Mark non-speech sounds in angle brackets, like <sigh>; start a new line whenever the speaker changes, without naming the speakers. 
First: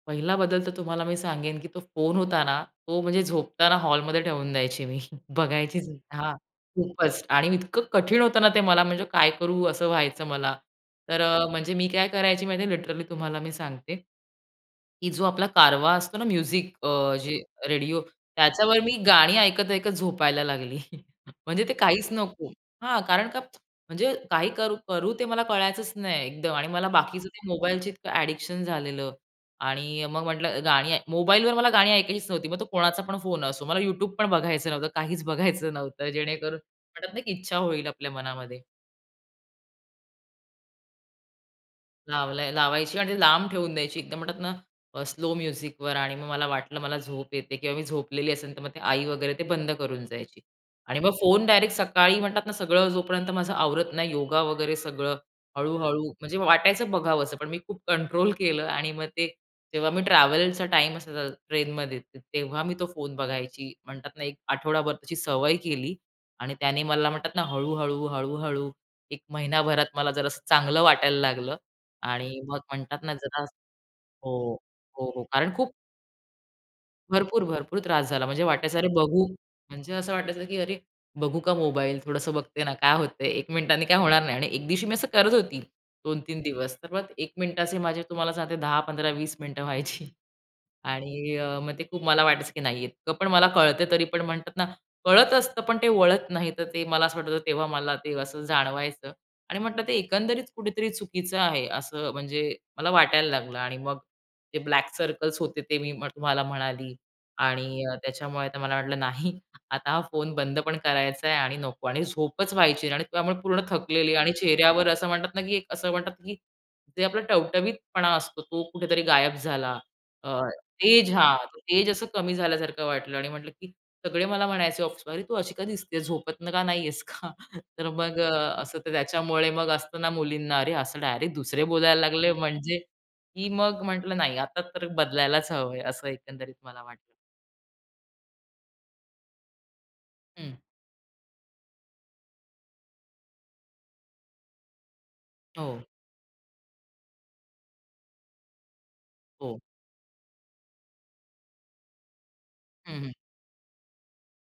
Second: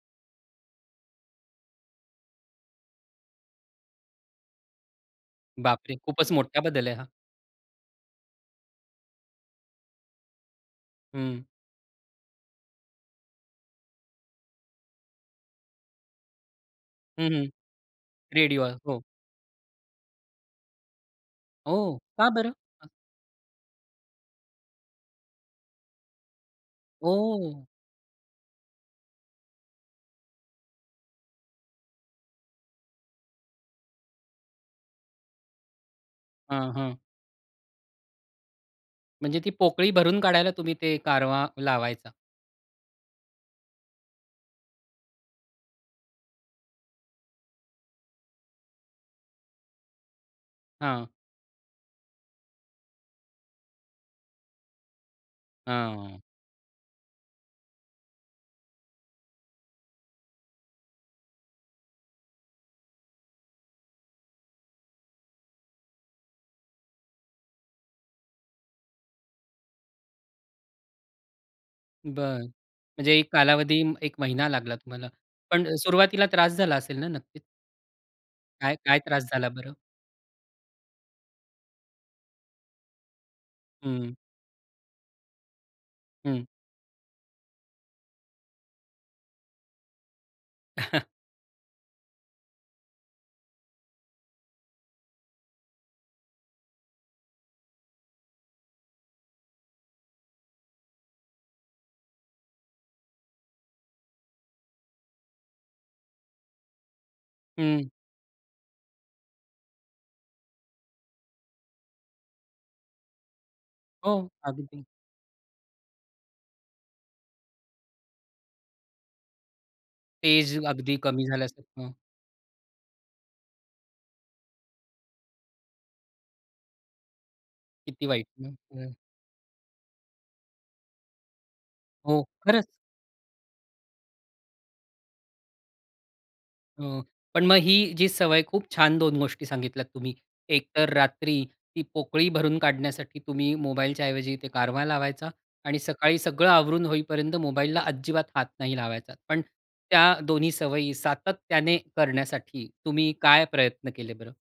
पहिला बदल तर तुम्हाला मी सांगेन, की तो फोन होता ना, तो म्हणजे झोपताना हॉलमध्ये ठेवून द्यायची मी, <chuckles> बघायचीच
बापरे!
नाही.
खूपच
हां,
मोठा बदल आहे हा.
खूपच. आणि इतकं कठीण होतं ना ते मला म्हणजे काय करू असं व्हायचं मला. तर
हं.
अ, म्हणजे मी काय करायची माहितीये लिटरली तुम्हाला मी सांगते, की जो आपला कारवा असतो ना म्युझिक अ,
हं,
जे
हं.
Radio
radio.
त्याच्यावर मी
हो.
गाणी ऐकत-ऐकत झोपायला लागली. <chuckles> म्हणजे ते
हो,
काहीच
का
नको.
बरं?
हां, कारण का म्हणजे काही करू करू ते मला कळायचंच नाही एकदम आणि बाकीचं ते
ओह!
मोबाईलच इतकं अ‍ॅडिक्शन झालेलं आणि मग म्हंटलं गाणी ऐ मोबाईलवर मला गाणी ऐकायचीच नव्हती, मग तो कोणाचा पण फोन असो, मला YouTube पण बघायचं नव्हतं, काहीच बघायचं नव्हतं, जेणेकरून
हां, हां.
वाटतं नाही की इच्छा होईल आपल्या मनामध्ये.
म्हणजे ती पोकळी भरून काढायला तुम्ही ते कारवा लावायचा?
लावलाय, लावायची आणि ते लांब ठेवून द्यायची एकदम म्हणतात ना, अ, स्लो म्युझिकवर आणि मग मला वाटलं मला झोप येते किंवा मी झोपलेली असेल, तर मग ते आई वगैरे ते बंद करून जायची आणि मग
हां.
फोन डायरेक्ट सकाळी म्हणतात ना सगळं जोपर्यंत माझं आवरत नाही योगा वगैरे सगळं, हळू-हळू
हां.
म्हणजे वाटायचं बघावसं, पण मी खूप कंट्रोल केलं आणि मग ते जेव्हा मी ट्रॅव्हलचा टाईम असायचा ट्रेनमध्ये तेव्हा मी तो फोन बघायची म्हणतात ना, एक आठवडाभर त्याची सवय केली आणि त्याने मला म्हणतात ना हळू-हळू, हळू-हळू 1 महिनाभरात मला जरा असं चांगलं वाटायला लागलं आणि
बरं.
मग म्हणतात ना
म्हणजे एक
जरा
कालावधी 1 महिना
हो,
लागला तुम्हाला.
हो कारण
पण
खूप
सुरुवातीला त्रास झाला असेल ना नक्कीच?
भरपूर, भरपूर त्रास झाला. म्हणजे वाटायचं अरे,
काय-काय त्रास
बघू
झाला बरं?
म्हणजे असं वाटायचं की अरे, बघू का मोबाईल, थोडंसं बघते ना, काय होतंय, 1 मिनिटानी काय
हं.
होणार नाही आणि 1 दिवशी मी असं करत होती. 2 ते 3
हं.
दिवस तर मग 1 मिनिटाचे माझे तुम्हाला सांगते 10, 15, 20 मिनिटं व्हायची.
<chuckles>
आणि अ, मग ते खूप मला वाटायचं की नाही इतकं पण मला कळतंय, तरी पण म्हणतात ना, कळत असतं, पण ते वळत नाही, तर ते मला असं वाटायचं तेव्हा मला ते असं जाणवायचं आणि म्हटलं ते एकंदरीत कुठेतरी चुकीचं आहे, असं म्हणजे मला वाटायला लागलं आणि मग ते ब्लॅक सर्कल्स होते, ते मी तुम्हाला म्हणाली. आणि
हं.
त्याच्यामुळे आता मला वाटलं नाही. आता हा फोन बंद पण करायचाय आणि नको आणि झोपच व्हायची नाही आणि त्यामुळे पूर्ण थकलेली आहे
हो,
आणि
अगदी.
चेहऱ्यावर असं म्हणतात ना की असं म्हणतात की जे आपला टवटवीतपणा असतो, तो कुठेतरी गायब झाला. अ,
तेज अगदी
तेज
कमी
हां, तेज
झाल्यासारखं.
असं कमी झाल्यासारखं वाटलं आणि म्हटलं की सगळे मला म्हणायचे ऑफिसमध्ये अरे, तू अशी का दिसतेस, झोपत का नाही आहेस का? तर
किती
मग
वाईट ना.
असं तर
हं.
त्याच्यामुळे मग असतं ना मुलींना अरे, असं डायरेक्ट दुसरे बोलायला
हो,
लागले
खरंच.
म्हणजे, की मग म्हटलं, "नाही, आता तर बदलायलाच हवंय," असं एकंदरीत मला
अ,
वाटलं.
पण मग ही जी सवय खूप छान 2 गोष्टी सांगितल्यात तुम्ही.
हं.
एकतर रात्री ती पोकळी भरून काढण्यासाठी तुम्ही मोबाईलच्याऐवजी ते कारवा लावायचा आणि
हो.
सकाळी सगळं आवरून होईपर्यंत मोबाईलला अजिबात हात नाही लावायचा, पण
हो.
त्या दोन्ही सवयी सातत्याने करण्यासाठी
हं,
तुम्ही
हं.
काय प्रयत्न केले बरं?